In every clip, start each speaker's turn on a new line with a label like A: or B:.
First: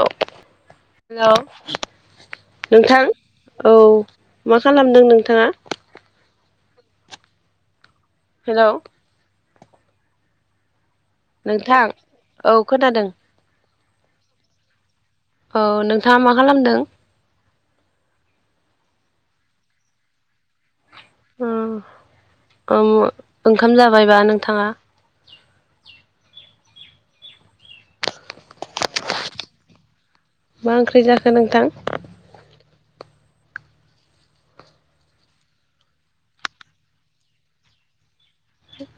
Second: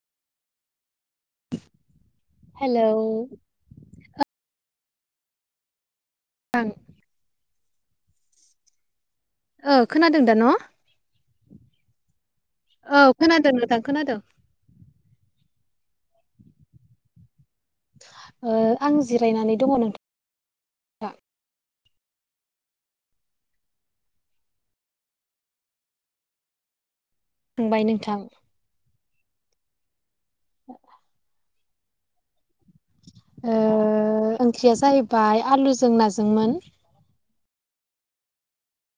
A: हेल'
B: hello
A: नोंथां औ मा खालामदों नोंथांङा?
B: थां
A: हेलौ
B: ओ खोनादों दा न'
A: नोंथां औ
B: औ
A: खोनादों
B: खोनादों नोंथां खोनादों
A: औ नोंथांङा मा खालामदों?
B: ओ आं जिरायनानै दंङ नोंथां।
A: ओम ओं ओंखाम जाबायबा नोंथांङा? [inaudible]
B: थांबाय नोंथां।
A: मा ओंख्रि जाखो नोंथां?
B: ओ ओंख्रिया जाहैबाय आलुजों नाजोंमोन।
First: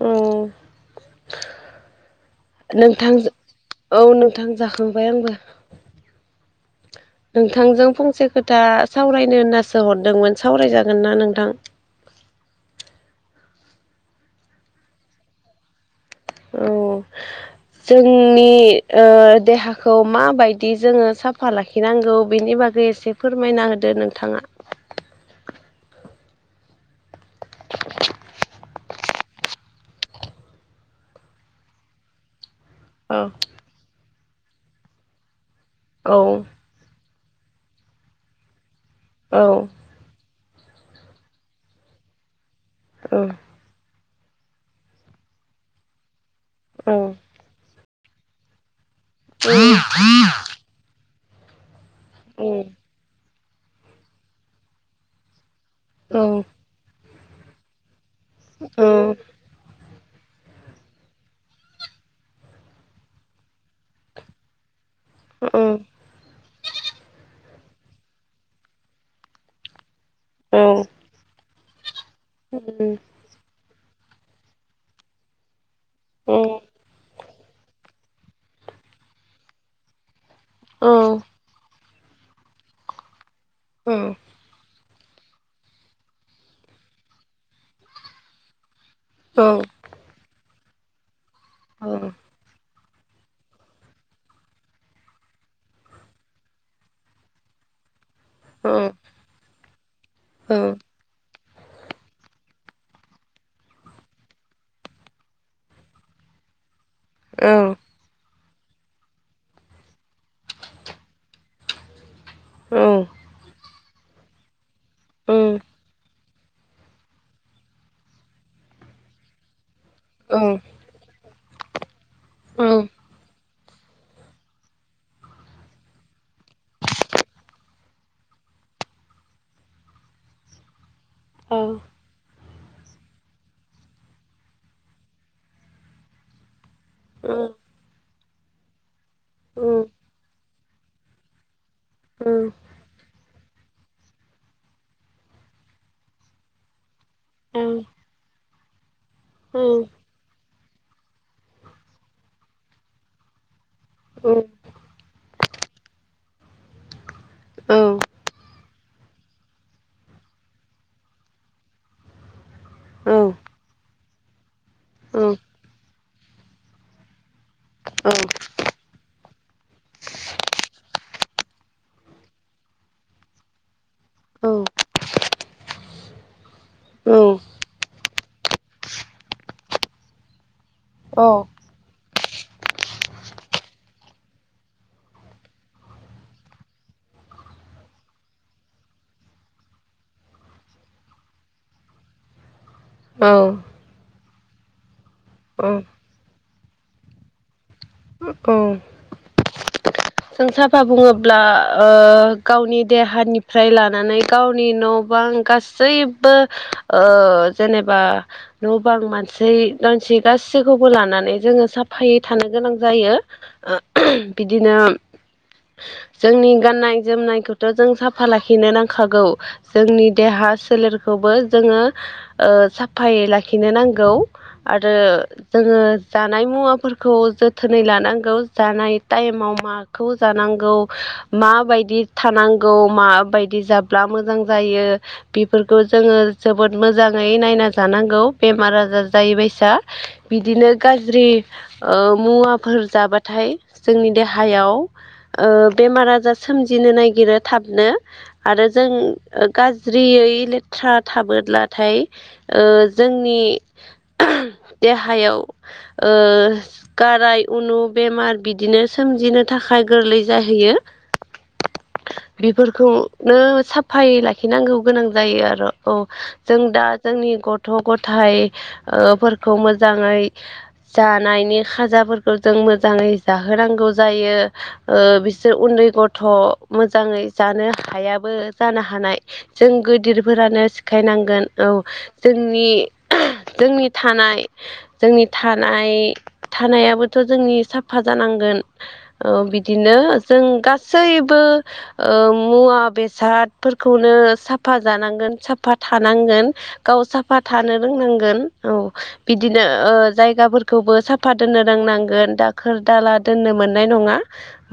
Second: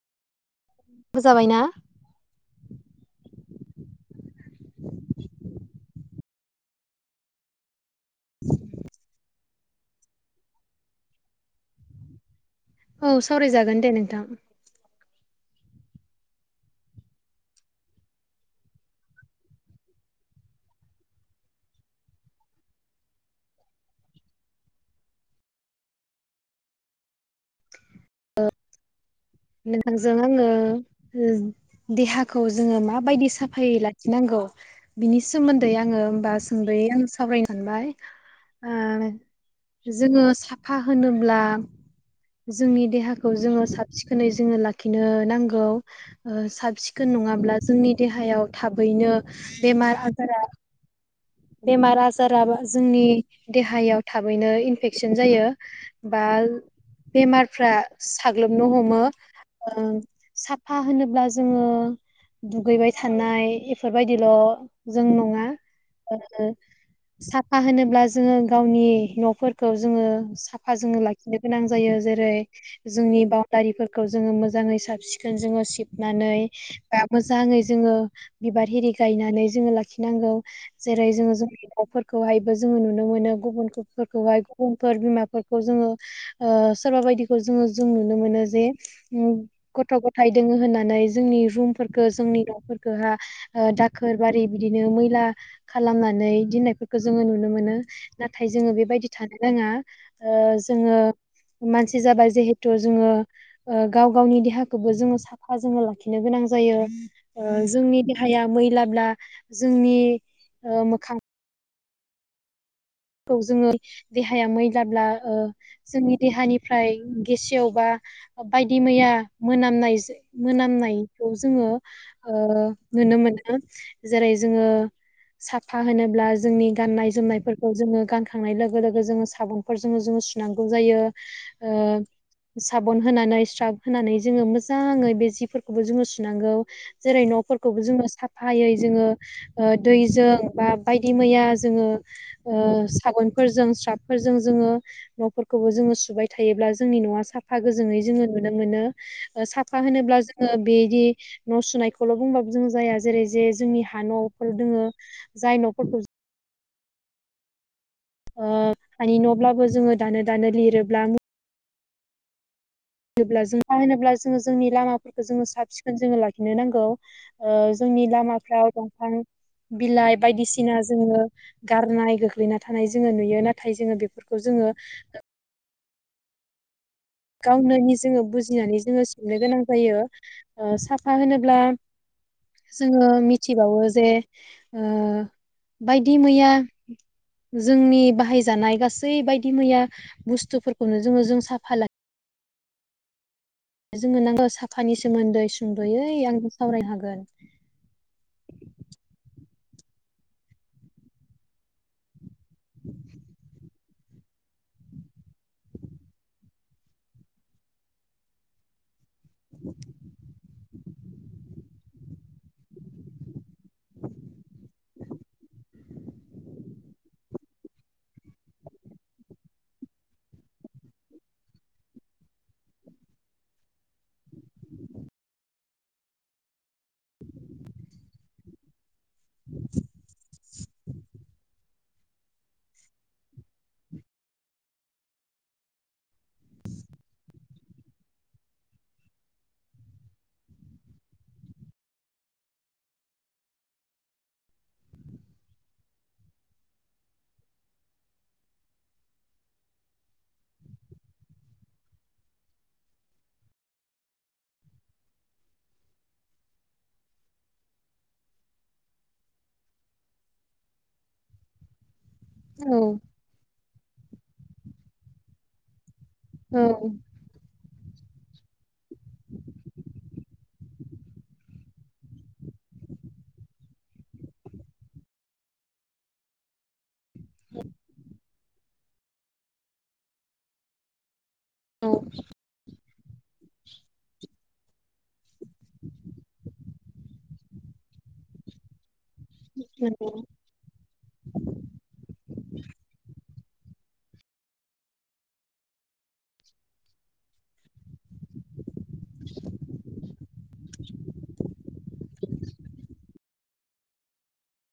A: औ
B: बोजाबायना
A: नोंथां औ नोंथां जाखांबाय आंबो। नोंथांजों फंसे खोथा सावरायनो होनना सो हरदोंमोन सावरायजागोन ना नोंथां?
B: औ सावरायजागोन दे नोंथां।
A: औ जोंनि ओ देहाखौ माबायदि जोंङो साफा लाखिनांगौ बेनि नि बागै एसे फोरमायना होदो नोंथांङा
B: नोंथांजों आंङो ओज देहाखौ जोंङो
A: औ
B: माबायदि साफायै लाखि नांगौ बिनि सोमोन्दै आंङो होमबा
A: औ
B: सुंंदयै आं सावरायनो सानबाय आ जोंङो साफा होनोब्ला जोंनि देहाखौ जोंङो साब सिखोनै जोंङो लाखिनो नांगौ ओ साब सिखोन नंङाब्ला जोंनि देहायाव थाबैनो बेमार आजारा बेमार आजाराबा जोंनि देहायाव थाबैनो इनफेकसन जायो। बा बेमारफ्रा साग्लोबनो हमो साफा होनोब्ला जोंङो दुगैबाय थानाय एफोरबायदिल' जों नङा
A: ओम
B: साफा होनोब्ला जोंङो गावनि न'फोरखौ जोंङो साफा जोंङो लाखिनो गोनां जायो जेरै जोंनि बावनदारिफोर खौ जोंङो मोजाङै साब सिखोन जोंङो सिबनानै बा मोजाङै जोंङो बिबार हिरि गायनानै जोंङो लाखिनांगौ जेरै जोंङो जोंनि न'फोरखौहायबो जोंङो नुनो मोनो गुबुनफोरखौहाय गुबुन फोर बिमाफोरखौ जोंङो ओ सोरबा बायदिखौ जोंङो जों नुनो मोनो जे गथ' गथाइ दोंङो होननानै जोंनि रुमफोरखौ जोंनि न'फोर दाखोर बारि बिदिनो मैला खालामनानै यिदि होननायफोरखौ जोङो नुनो मोनो नाथाय जोङो बेबायदि थानो नाङा ओ जोङो मानसि जाबाय जिहेथु जोङो गाव गावनि देहाखौबो जोङो साफा जोङो लाखिनो गोनां गोनां जायो जोंनि देहाया मैलाब्ला जोंनि मोखां खौ जोङो देहाया मैलाब्ला ओ
A: औ
B: जोंनि देहानिफ्राय गेसेवबा बायदि मैया मोनामनाय मोनामनाय खौ जोङो नुनो मोनो जेरै जोङो साफा होनोब्ला जोंनि गाननाय जोमनाय जोङो गानखांनाय लोगो लोगो जोङो साबनफोरजों जोङो सुनांगौ जायो
A: औ
B: ओ साबन होनानै स्राब होनानै जोङो मोजाङै बे जिफोरखौबो जोङो सुनांगौ जेरै न'फोरखौबो जोङो साफायै जोङो दैजों बा बायदि मैया जोङो ओ साबोनफोरजों स्राबफोरजों जोङो न'फोरखौबो जोङो सुबाय थायोब्ला जोंनि न'आ साफा गोजोङै जोङो नुनो मोनो साफा होनोब्ला जों बेदि न' सुनायखौल' बुंबाबो जों जाया जेरै जे जोंनि हा न'फोर दोङो जाय न फोरखौ जों
A: औ
B: ओ हानि न'ब्लाबो जोङो दानो दानो लिरोब्ला [unintelligible] जों [unintelligible] होनोब्ला जोङो जोंनि लामाफोरखौ जोङो साब सिखोन जोङो लाखिनो नांगौ ओ जोंनि लामाफ्राव दंफां बिलाइ बायदिसिना जोङो गारनाय गोग्लैना थानाय जोङो नुयो नाथाय जोङो बेफोरखौ जोङो गावनो जोङो बुजिनानै जोङो संनो गोनां जायो साफा होनोब्ला जोङो मिथिबावो जे ओ बायदि मैया जोंनि बाहायजानाय गासै बायदि मैया बुस्थुफोरखौनो जोङो जों साफा ला
A: औ
B: जोंङो [unintelligible] नांगौ साखानि सोमोन्दै सुंद'यै आं सावराय हागोन
A: जों साफा बुङोब्ला ओ गावनि देहानिफ्राय लानानै [unintelligible] गावनि न बां गासैबो ओ जेनेबा न बां मानसि [unintelligible] गासैखौबो खौबो लानानै जोङो साफायै थानो गोनां जायो ओ बिदिनो [inaudible] जोंनि गाननाय जोमनायखौथ' जों साफा लाखिनो नांखागौ जोंनि देहा सोल फोरबो जोङो साफायै लाखिनो नांगौ आरो जोङो जानाय मुवाफोरखौ जोथोनै लानांगौ जानाय टाइमाव मा खौ जानांगौ माबायदि थानांगौ माबायदि जाब्ला मोजां जायो बेफोरखौ जोङो जोबोद मोजाङै नायना जानांगौ बेमार आजार जायैबायसा बिदिनो गाज्रि मुवाफोर जाबाथाय जोंनि देहायाव ओ बेमार आजार सोमजिनो नागिरो थाबनो आरो जों गाज्रि यै लेथ्रा थाबोलाथाय जोंनि देहायाव ओ गाराय उनु बेमार बिदिनो सोमजिनो थाखाय गोरलै जाहैयो
B: औ
A: बेफोरखौनो साफाय लाखिनांगौ गोनां जायो आरो औ जों दा
B: औ
A: जोंनि ग' गथ' गथायाइ फोरफोरखौ मोजाङै जानायनि खाजाफोरखौ जों मोजाङै जाहोनांगौ जायो बिसोर उन्दै गथ' मोजाङै जानो हायाबो जानो हानाय जों गोदिरफोरानो सिखायनांगोन औ जोंनि। जोंनि थानाय। जोंनि थानाय थानायाबोथ' जोंनि साफा जानांगोन। औ बिदिनो जों गासैबो ओ मुवा बेसाद। फोरखौनो साफा जानांगोन साफा थानांगोन गाव साफा थानो रोंनांगोन। औ बिदिनो ओ जायगाफोरखौबो साफा दोननो रोंनांगोन दाखोर दाला दोननो मोन नाय नङा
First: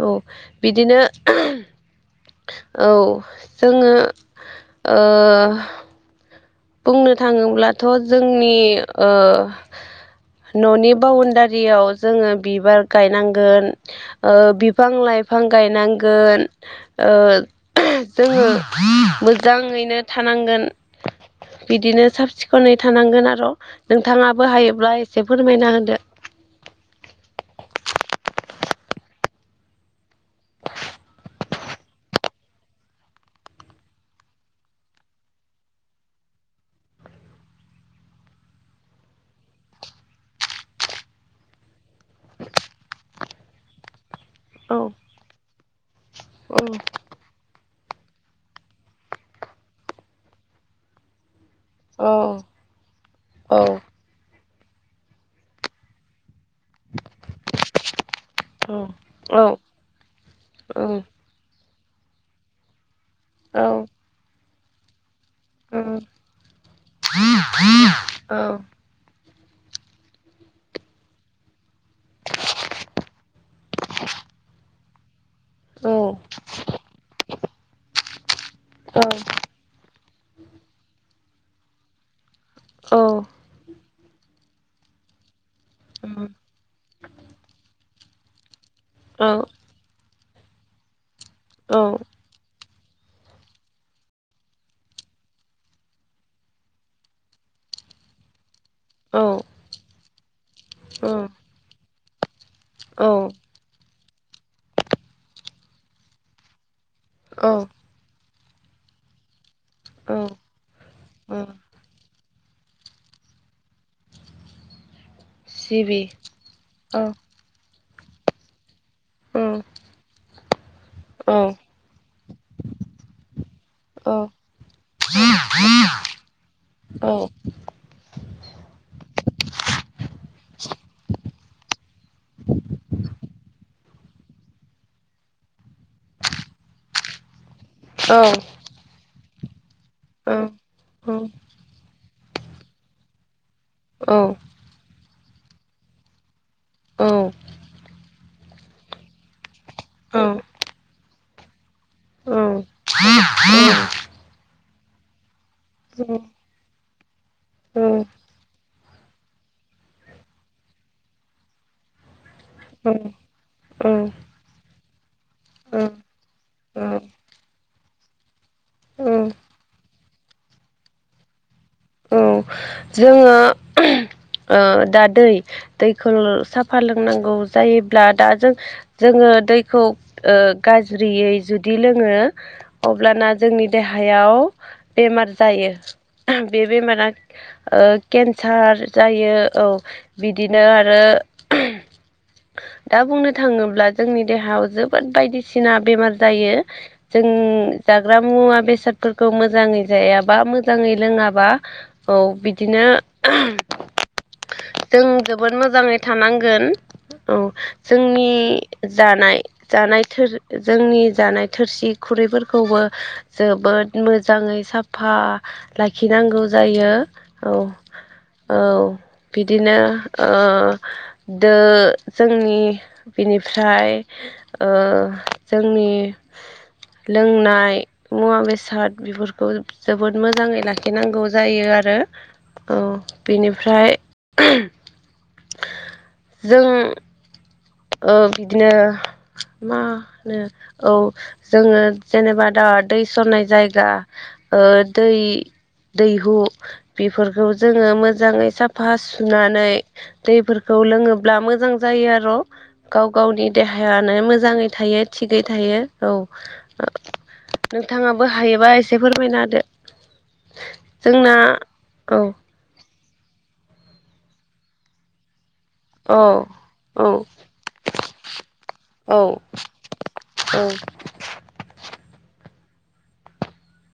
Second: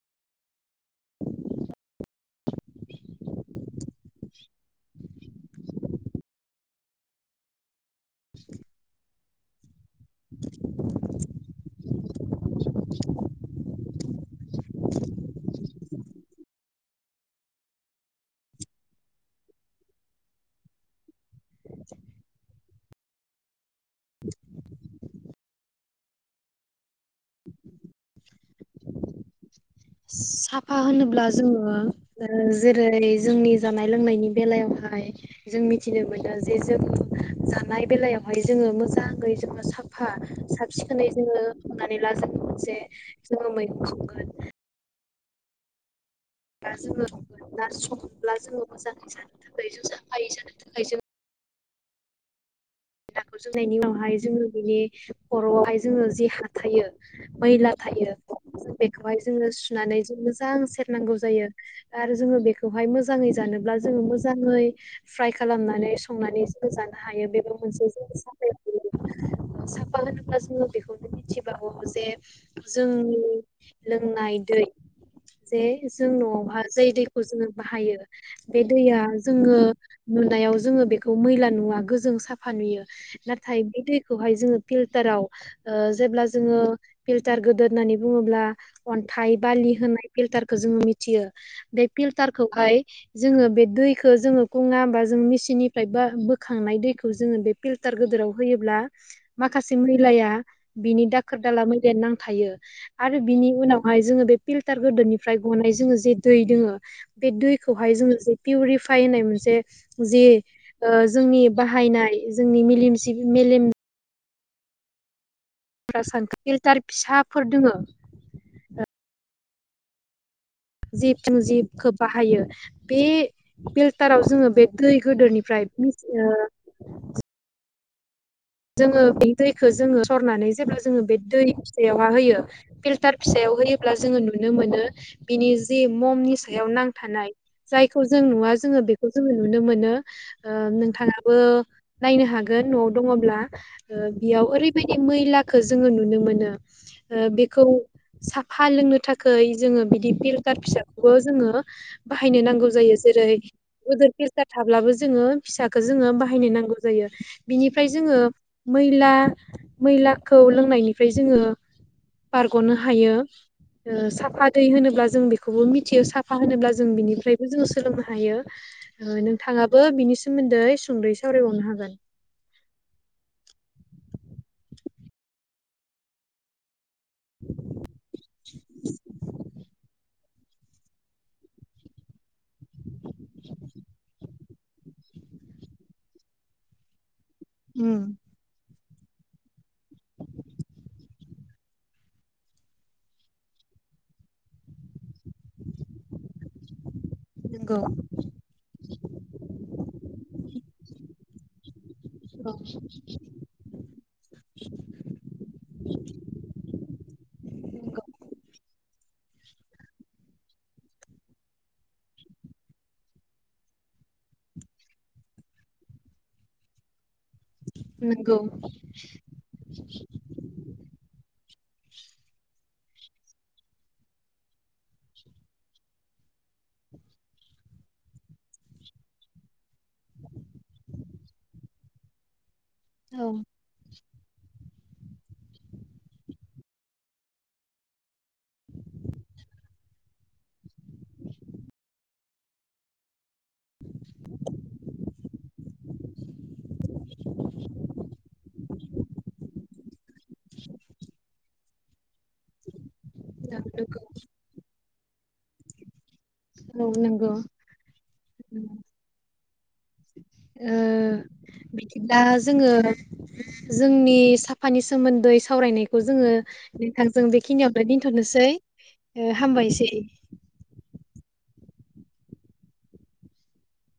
A: औ बिदिनो। औ जोङो ओ। बुंनो थाङोब्लाथ'जोंनि ओ। न'नि बाउणडारियाव जोङो बिबार गायनांगोन ओ बिफां लाइफ फां गायनांगोन ओ जोङो मोजाङैनो था नांगोन बिदिनो साब सिखोनै थानांगोन आर' नोंथाङाबो हायोब्ला ए से फोरमायना होदो।
B: साफा होनोब्ला जोङो जेरै- जोंनि जानाय लोंनायनि बेलायाव। जों मिथिनो मोनदों जे जोङो जानाय बेलायावहाय जोङो मोजाङै जोङो सा साफा साब सिखोनै जोङो हमनानै ला जोङो मोनसे जोङो मैगं संगोन।
A: औ। औ
B: [unintelligible] ब्ला जोङो मोजाङै जानो थाखाय जों जाफायै जानो थाखाय जों।
A: औ।
B: दाखौ
A: औ
B: जोंनायनि उनावहाय जोङो। बिनि खर'आवहाय जोङो जि हा थायो मैला थायो।
A: औ
B: बेखौहाय
A: औ
B: जोङो सुनानै जों मोजां
A: औ
B: सेरनांगौ जायो आरो जोङो बेखौहाय मोजा जाङै
A: औ
B: जानोब्ला जोङो मोजाङै फ्राय खालामनानै संनानै जों जानो हायो बेफो मोनसे जोनि
A: औ
B: साफायाव थायो। साफा होनोब्ला जोङो बेखौनो मिथिबावौ जे जोंनि। लोंनाय दै। जे जों न'आवहा जाय दैखौ जोङो बाहायो बे दैया जोङो। नुनायाव जोङो बेखौ मैला नुवा गोजों साफ फा नुयो नाथाय बे दैखौहाय जोङो फिल्टाराव ओ जेब्ला जोङो फिल्टार। गोदोद होननानै बुङोब्ला अन्थाइ बालि होनाय। फिलटारखो जोङो मिथियो बे
A: औ
B: फिल्टारखौहाय जोङो बे दैखो जोङो बे दैखो जोङो [inaudible] नोंनि सिनिफ्राय बा बोखांनाय दैखौ। जोङो बे फिल्टार गोदोराव होयोब्ला माखासे मैलाया बेनि दाखोर-दाला मैलानि। नांथायो आरो बिनि उनावहाय जोङो बे फिल्टार गोदोदनिफ्राय गनाय जोङो जे दै दोङो। बे
A: औ
B: दैखौहाय जोङो जे पिउरिफाइ होननाय मोनसे
A: औ
B: जि ओ जोंनि बाह हायनाय जोंनि मेलेम जिबि मेलेम।
A: सिबि
B: [unintelligible] फिल्टार
A: औ
B: फिसाफोर दङो।
A: औ
B: जिब
A: औ
B: थिं जिबखो बाहायो बे
A: औ
B: फिल्टाराव जोङो बे दै गोदोनिफ्राय। एथलिस
A: औ
B: ओ। जोङो बे दैखो जोङो सरनानै जेब्ला जोङो बे दै फिसायावहा होयो फिल्टार फिसायाव। होयोब्ला जोङो नुनो मोनो बिनि जे ममनि सायाव नांथानाय। जायखौ जों
A: औ
B: नुवा जोङो बे खौ जोङो नुनो मोनो ओ नोंथाङाबो नायनो हागोन न'आव दङब्ला। ओ बेयाव ओरैबायदि मैलाखो जोङो नुनो मोनो
A: औ
B: बेखौ। साफा लोंनो थाखाय जोङो बिदि फिल्टार फिसाखौबो जोङो बाहायनो नांगौ जायो। जेरै- गोदोर फिल्टार थाब्लाबो जोङो फिसाखो जोङो
A: औ
B: बाहायनो नांगौ जायो
A: औ
B: बिनिफ्राय जोङो। मैला मैलाखौ लोंनायनिफ्राय जोङो। बारग'नो
A: औ
B: हायो।
A: औ
B: ओ साफा दै होनोब्ला जों बेखौबो
A: औ
B: मिथियो साफा होनोब्ला जों बिनिफ्रायबो जों सोलोंनो हायो।
A: औ
B: ओ नोंथाङाबो बिनि सोमोन्दै सुंदयै सावरायबावनो हागोन
A: औ जोंङो ओ दा दै दैखौ साफ फा लोंनांगौ जायोब्ला दा जों जोंङो दैखौ ओ गाज्रियै जुदि लोङो अब्लाना जोंनि देहायाव बेम बेमार जायो बे बेमारा ओ केन्सार जायो औ बिदिनो आरो दा बुंनो थाङोब्ला जोंनि देहायाव जोबोद बायदिसिना बेमार जायो जों जाग्रा मुवा बेसादफोरखौ मोजाङै जायाबा मोजाङै लोङाबा औ बिदिनो जों जोबोद मोजाङै थानांगोन औ जोंनि जानाय जानाय थोर जोंनि जानाय थोरसि खुरैफोरखौबो जोबोद मोजाङै साफा लाखिनांगौ जायो औ
B: नंगौ
A: औ बिदिनो ओ दो जोंनि बिनिफ्राय ओ जोंनि लोंनाय मुवा बेसाद बेफोरखौ जोबोद मोजाङै लाखिनांगौ जायो आरो आरो औ बेनिफ्राय [unintelligible] जों ओ बिदिनो मा होनो औ जोंङो जेनेबा दा दै सरनाय जायगा ओ दै दैहु बेफोरखौ जोंङो मोजाङै साफा सुनानै दैफोरखौ लोङोब्ला मोजां जायो आर' गाव गावनि
B: नंगौ
A: देहायानो मोजाङै थायो थिगै थायो औ ओ
B: औ नंगौ
A: नोंथाङाबो हायोबा एसे फोरमायना होदो
B: ओ
A: जोंना
B: बिदिब्ला
A: औ
B: जोंङो जोंनि साफानि सोमोन्दै सावरायनायखौ
A: औ
B: जोंङो
A: औ
B: नोंथांजों बेखिनियावनो दिनथ'नोसै
A: औ
B: हामबायसै
A: औ